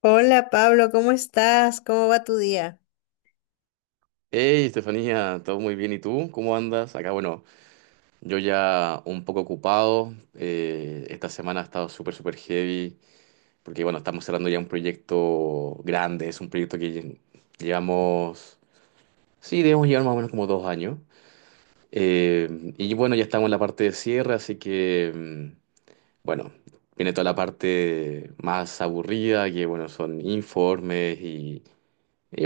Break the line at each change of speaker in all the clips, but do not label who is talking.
Hola Pablo, ¿cómo estás? ¿Cómo va tu día?
Hey, Estefanía, todo muy bien. ¿Y tú? ¿Cómo andas? Acá, bueno, yo ya un poco ocupado. Esta semana ha estado súper heavy, porque, bueno, estamos cerrando ya un proyecto grande. Es un proyecto que llevamos, sí, debemos llevar más o menos como dos años. eh, y bueno, ya estamos en la parte de cierre, así que, bueno, viene toda la parte más aburrida, que, bueno, son informes. Y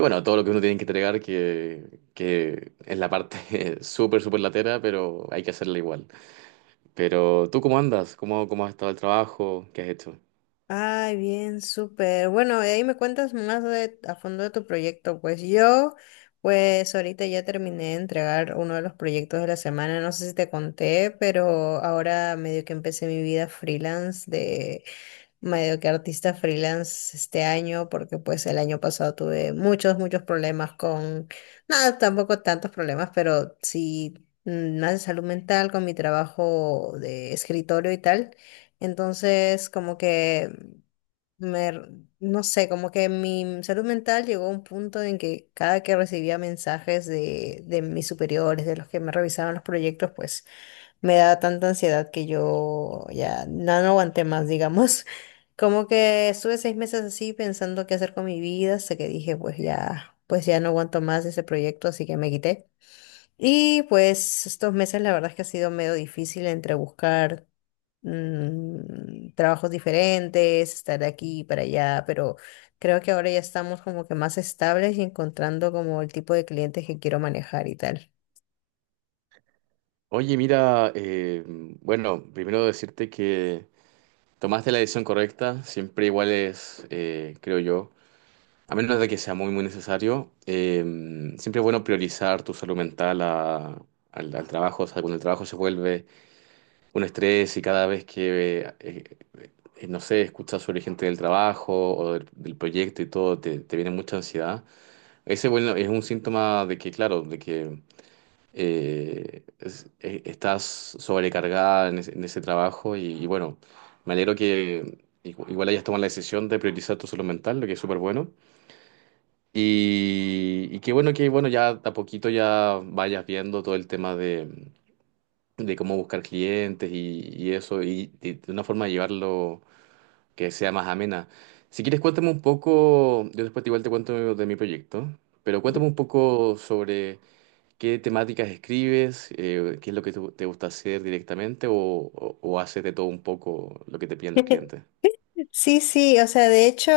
bueno, todo lo que uno tiene que entregar, que, es la parte súper latera, pero hay que hacerla igual. Pero tú, ¿cómo andas? ¿Cómo has estado el trabajo? ¿Qué has hecho?
Ay, bien, súper. Bueno, ahí me cuentas más de, a fondo de tu proyecto. Pues yo, pues ahorita ya terminé de entregar uno de los proyectos de la semana. No sé si te conté, pero ahora medio que empecé mi vida freelance medio que artista freelance este año, porque pues el año pasado tuve muchos, muchos problemas con, nada, tampoco tantos problemas, pero sí más de salud mental con mi trabajo de escritorio y tal. Entonces, como que me, r- no sé, como que mi salud mental llegó a un punto en que cada que recibía mensajes de mis superiores, de los que me revisaban los proyectos, pues me da tanta ansiedad que yo ya no aguanté más, digamos. Como que estuve seis meses así pensando qué hacer con mi vida, hasta que dije, pues ya no aguanto más ese proyecto, así que me quité. Y pues estos meses la verdad es que ha sido medio difícil entre buscar trabajos diferentes, estar de aquí y para allá, pero creo que ahora ya estamos como que más estables y encontrando como el tipo de clientes que quiero manejar y tal.
Oye, mira, bueno, primero decirte que tomaste la decisión correcta, siempre igual es, creo yo, a menos de que sea muy, muy necesario, siempre es bueno priorizar tu salud mental al, al trabajo, o sea, cuando el trabajo se vuelve un estrés y cada vez que, no sé, escuchas sobre gente del trabajo o del, del proyecto y todo, te viene mucha ansiedad. Ese, bueno, es un síntoma de que, claro, de que estás sobrecargada en ese trabajo y bueno, me alegro que igual hayas tomado la decisión de priorizar tu salud mental, lo que es súper bueno. Y qué bueno que, bueno, ya de a poquito ya vayas viendo todo el tema de cómo buscar clientes y eso, y de una forma de llevarlo que sea más amena. Si quieres, cuéntame un poco, yo después igual te cuento de mi proyecto, pero cuéntame un poco sobre qué temáticas escribes, qué es lo que te gusta hacer directamente o, o haces de todo un poco lo que te piden los clientes.
Sí, sí, o sea, de hecho,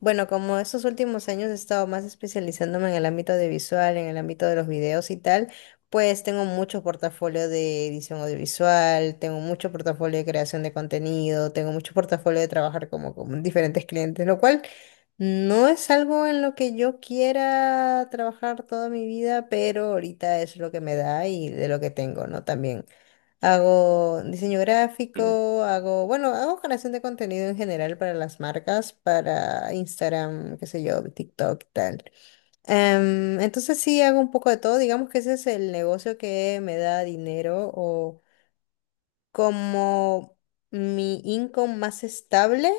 bueno, como estos últimos años he estado más especializándome en el ámbito audiovisual, en el ámbito de los videos y tal, pues tengo mucho portafolio de edición audiovisual, tengo mucho portafolio de creación de contenido, tengo mucho portafolio de trabajar como con diferentes clientes, lo cual no es algo en lo que yo quiera trabajar toda mi vida, pero ahorita es lo que me da y de lo que tengo, ¿no? También. Hago diseño
Ujú.
gráfico, hago, bueno, hago generación de contenido en general para las marcas, para Instagram, qué sé yo, TikTok y tal. Entonces sí hago un poco de todo, digamos que ese es el negocio que me da dinero o como mi income más estable,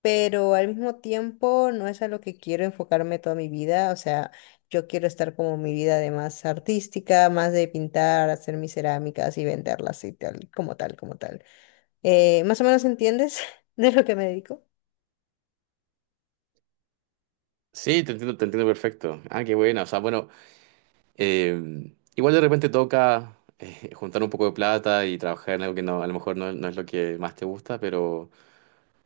pero al mismo tiempo no es a lo que quiero enfocarme toda mi vida. O sea, yo quiero estar como mi vida de más artística, más de pintar, hacer mis cerámicas y venderlas y tal, como tal, como tal. ¿Más o menos entiendes de lo que me dedico?
Sí, te entiendo perfecto. Ah, qué buena. O sea, bueno, igual de repente toca juntar un poco de plata y trabajar en algo que no, a lo mejor no, no es lo que más te gusta,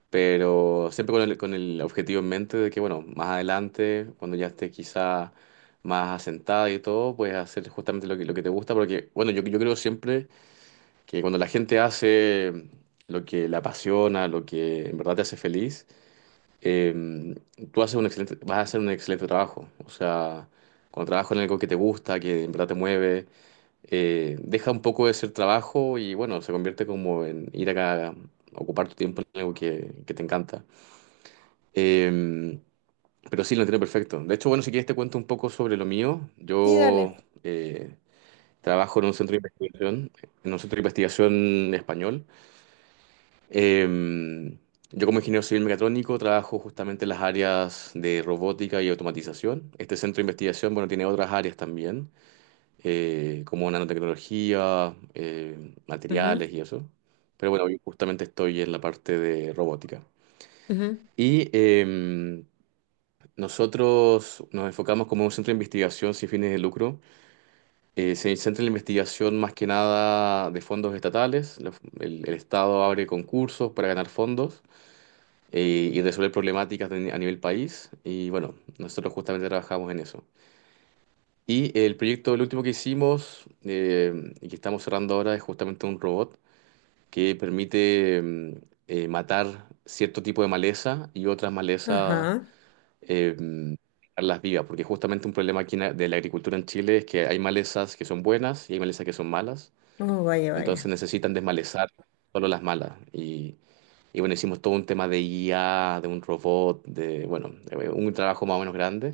pero siempre con el objetivo en mente de que, bueno, más adelante, cuando ya esté quizá más asentada y todo, puedes hacer justamente lo que te gusta, porque, bueno, yo creo siempre que cuando la gente hace lo que le apasiona, lo que en verdad te hace feliz, eh, tú haces un excelente, vas a hacer un excelente trabajo. O sea, cuando trabajas en algo que te gusta, que en verdad te mueve, deja un poco de ser trabajo y, bueno, se convierte como en ir acá a ocupar tu tiempo en algo que te encanta. Eh, pero sí, lo entiendo perfecto. De hecho, bueno, si quieres te cuento un poco sobre lo mío.
Sí,
Yo
dale.
eh, trabajo en un centro de investigación, en un centro de investigación español. Eh, yo como ingeniero civil mecatrónico trabajo justamente en las áreas de robótica y automatización. Este centro de investigación, bueno, tiene otras áreas también, como nanotecnología,
Ujú,
materiales y eso. Pero bueno, yo justamente estoy en la parte de robótica.
ujú.
Y... em, Nosotros nos enfocamos como un centro de investigación sin fines de lucro. Se centra en la investigación más que nada de fondos estatales. El, el Estado abre concursos para ganar fondos y resolver problemáticas a nivel país. Y bueno, nosotros justamente trabajamos en eso. Y el proyecto, el último que hicimos, y que estamos cerrando ahora, es justamente un robot que permite matar cierto tipo de maleza y otras malezas,
Ajá.
eh, las vivas, porque justamente un problema aquí en de la agricultura en Chile es que hay malezas que son buenas y hay malezas que son malas,
Oh, vaya,
entonces
vaya.
necesitan desmalezar solo las malas. Y bueno, hicimos todo un tema de IA, de un robot, de, bueno, un trabajo más o menos grande.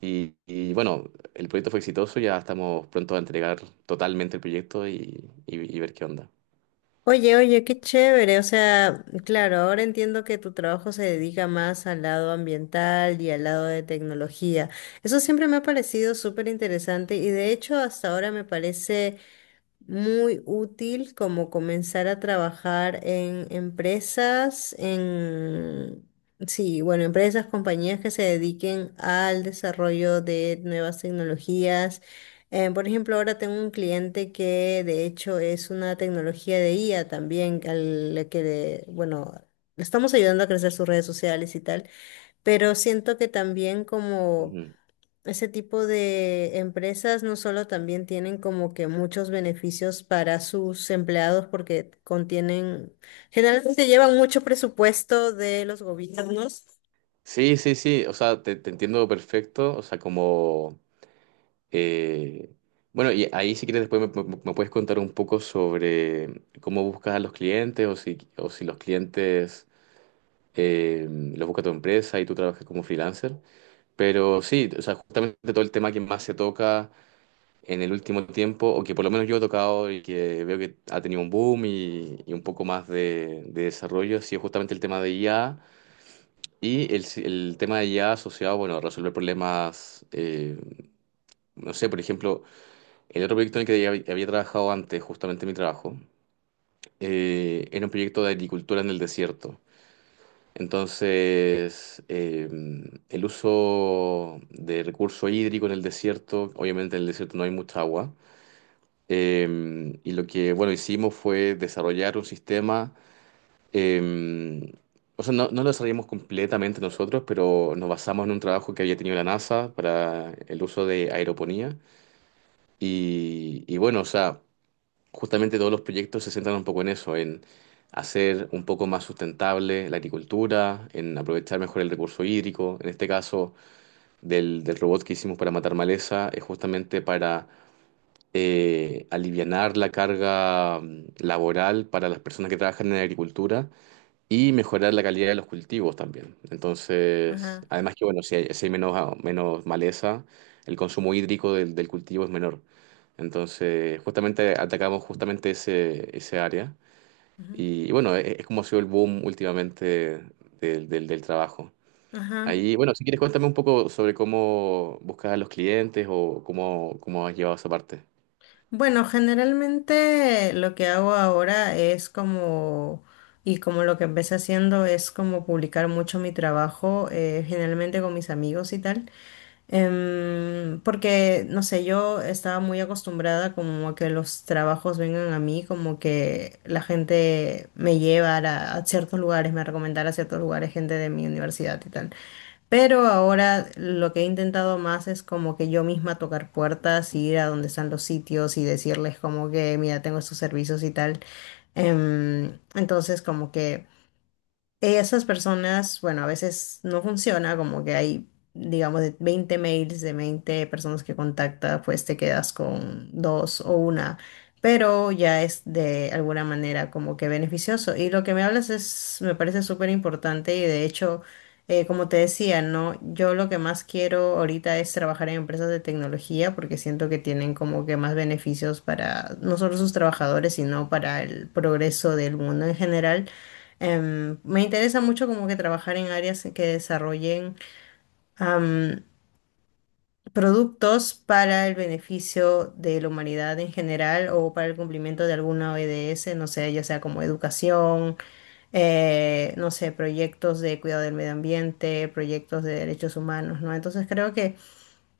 Y bueno, el proyecto fue exitoso, ya estamos pronto a entregar totalmente el proyecto y, y ver qué onda.
Oye, oye, qué chévere. O sea, claro, ahora entiendo que tu trabajo se dedica más al lado ambiental y al lado de tecnología. Eso siempre me ha parecido súper interesante y de hecho hasta ahora me parece muy útil como comenzar a trabajar en empresas, sí, bueno, empresas, compañías que se dediquen al desarrollo de nuevas tecnologías. Por ejemplo, ahora tengo un cliente que de hecho es una tecnología de IA también, al que, bueno, le estamos ayudando a crecer sus redes sociales y tal, pero siento que también como...
Ujú.
Ese tipo de empresas no solo también tienen como que muchos beneficios para sus empleados porque contienen, generalmente llevan mucho presupuesto de los gobiernos.
Sí, sí, sí, o sea, te entiendo perfecto, o sea, como... Eh, bueno, y ahí si quieres después me, me puedes contar un poco sobre cómo buscas a los clientes o si los clientes los busca tu empresa y tú trabajas como freelancer. Pero sí, o sea, justamente todo el tema que más se toca en el último tiempo, o que por lo menos yo he tocado y que veo que ha tenido un boom y un poco más de desarrollo, ha sido justamente el tema de IA y el tema de IA asociado, bueno, a resolver problemas, no sé, por ejemplo. El otro proyecto en el que ya había trabajado antes, justamente mi trabajo, era un proyecto de agricultura en el desierto. Entonces, el uso de recurso hídrico en el desierto, obviamente en el desierto no hay mucha agua, y lo que, bueno, hicimos fue desarrollar un sistema, eh, o sea, no, no lo desarrollamos completamente nosotros, pero nos basamos en un trabajo que había tenido la NASA para el uso de aeroponía. Y bueno, o sea... Justamente todos los proyectos se centran un poco en eso, en hacer un poco más sustentable la agricultura, en aprovechar mejor el recurso hídrico. En este caso, del, del robot que hicimos para matar maleza, es justamente para alivianar la carga laboral para las personas que trabajan en la agricultura y mejorar la calidad de los cultivos también. Entonces,
Ajá,
además que, bueno, si hay, si hay menos, ah, menos maleza, el consumo hídrico del, del cultivo es menor. Entonces, justamente atacamos justamente ese, ese área.
ajá,
Y bueno, es como ha sido el boom últimamente del, del trabajo.
ajá.
Ahí, bueno, si quieres cuéntame un poco sobre cómo buscas a los clientes o cómo, cómo has llevado esa parte
Bueno, generalmente lo que hago ahora es como, y como lo que empecé haciendo es como publicar mucho mi trabajo, generalmente con mis amigos y tal. Porque, no sé, yo estaba muy acostumbrada como a que los trabajos vengan a mí, como que la gente me llevara a ciertos lugares, me recomendara a ciertos lugares gente de mi universidad y tal. Pero ahora lo que he intentado más es como que yo misma tocar puertas, ir a donde están los sitios y decirles como que, mira, tengo estos servicios y tal. Entonces, como que... Esas personas, bueno, a veces no funciona, como que hay, digamos, de 20 mails de 20 personas que contacta, pues te quedas con dos o una, pero ya es de alguna manera como que beneficioso. Y lo que me hablas es, me parece súper importante y de hecho, como te decía, ¿no? Yo lo que más quiero ahorita es trabajar en empresas de tecnología porque siento que tienen como que más beneficios para no solo sus trabajadores, sino para el progreso del mundo en general. Me interesa mucho como que trabajar en áreas en que desarrollen am, productos para el beneficio de la humanidad en general o para el cumplimiento de alguna ODS, no sé, ya sea como educación, no sé, proyectos de cuidado del medio ambiente, proyectos de derechos humanos, ¿no? Entonces creo que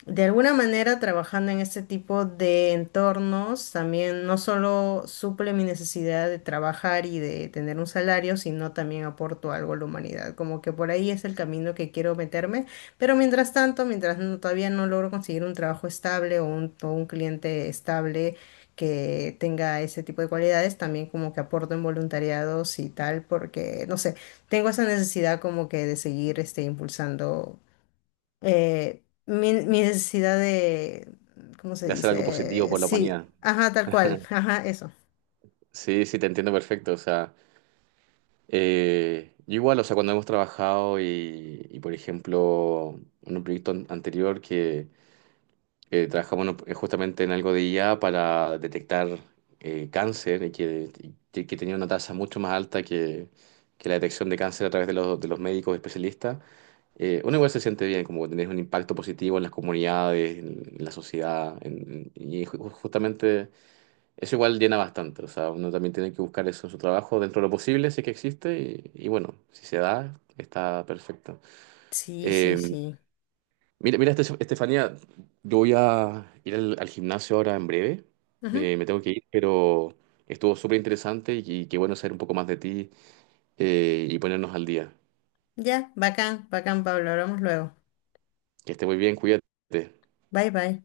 de alguna manera, trabajando en este tipo de entornos, también no solo suple mi necesidad de trabajar y de tener un salario, sino también aporto algo a la humanidad. Como que por ahí es el camino que quiero meterme, pero mientras tanto, mientras no- todavía no logro conseguir un trabajo estable o un cliente estable que tenga ese tipo de cualidades, también como que aporto en voluntariados y tal, porque, no sé, tengo esa necesidad como que de seguir este, impulsando mi necesidad de, ¿cómo se
de hacer algo positivo
dice?
por la
Sí,
humanidad.
ajá, tal cual, ajá, eso.
Sí, sí, te entiendo perfecto. O sea, yo igual, o sea, cuando hemos trabajado y, por ejemplo, en un proyecto anterior que trabajamos justamente en algo de IA para detectar cáncer y que tenía una tasa mucho más alta que la detección de cáncer a través de los médicos especialistas, uno igual se siente bien, como tener un impacto positivo en las comunidades, en la sociedad, y justamente... Eso igual llena bastante, o sea, uno también tiene que buscar eso en su trabajo dentro de lo posible, si es que existe, y bueno, si se da, está perfecto.
Sí, sí,
Eh,
sí.
Mira, mira, Estefanía, yo voy a ir al, al gimnasio ahora en breve,
Ujú.
me tengo que ir, pero estuvo súper interesante y qué bueno saber un poco más de ti, y ponernos al día.
Ya, bacán, bacán, Pablo, hablamos luego.
Que esté muy bien, cuídate.
Bye, bye.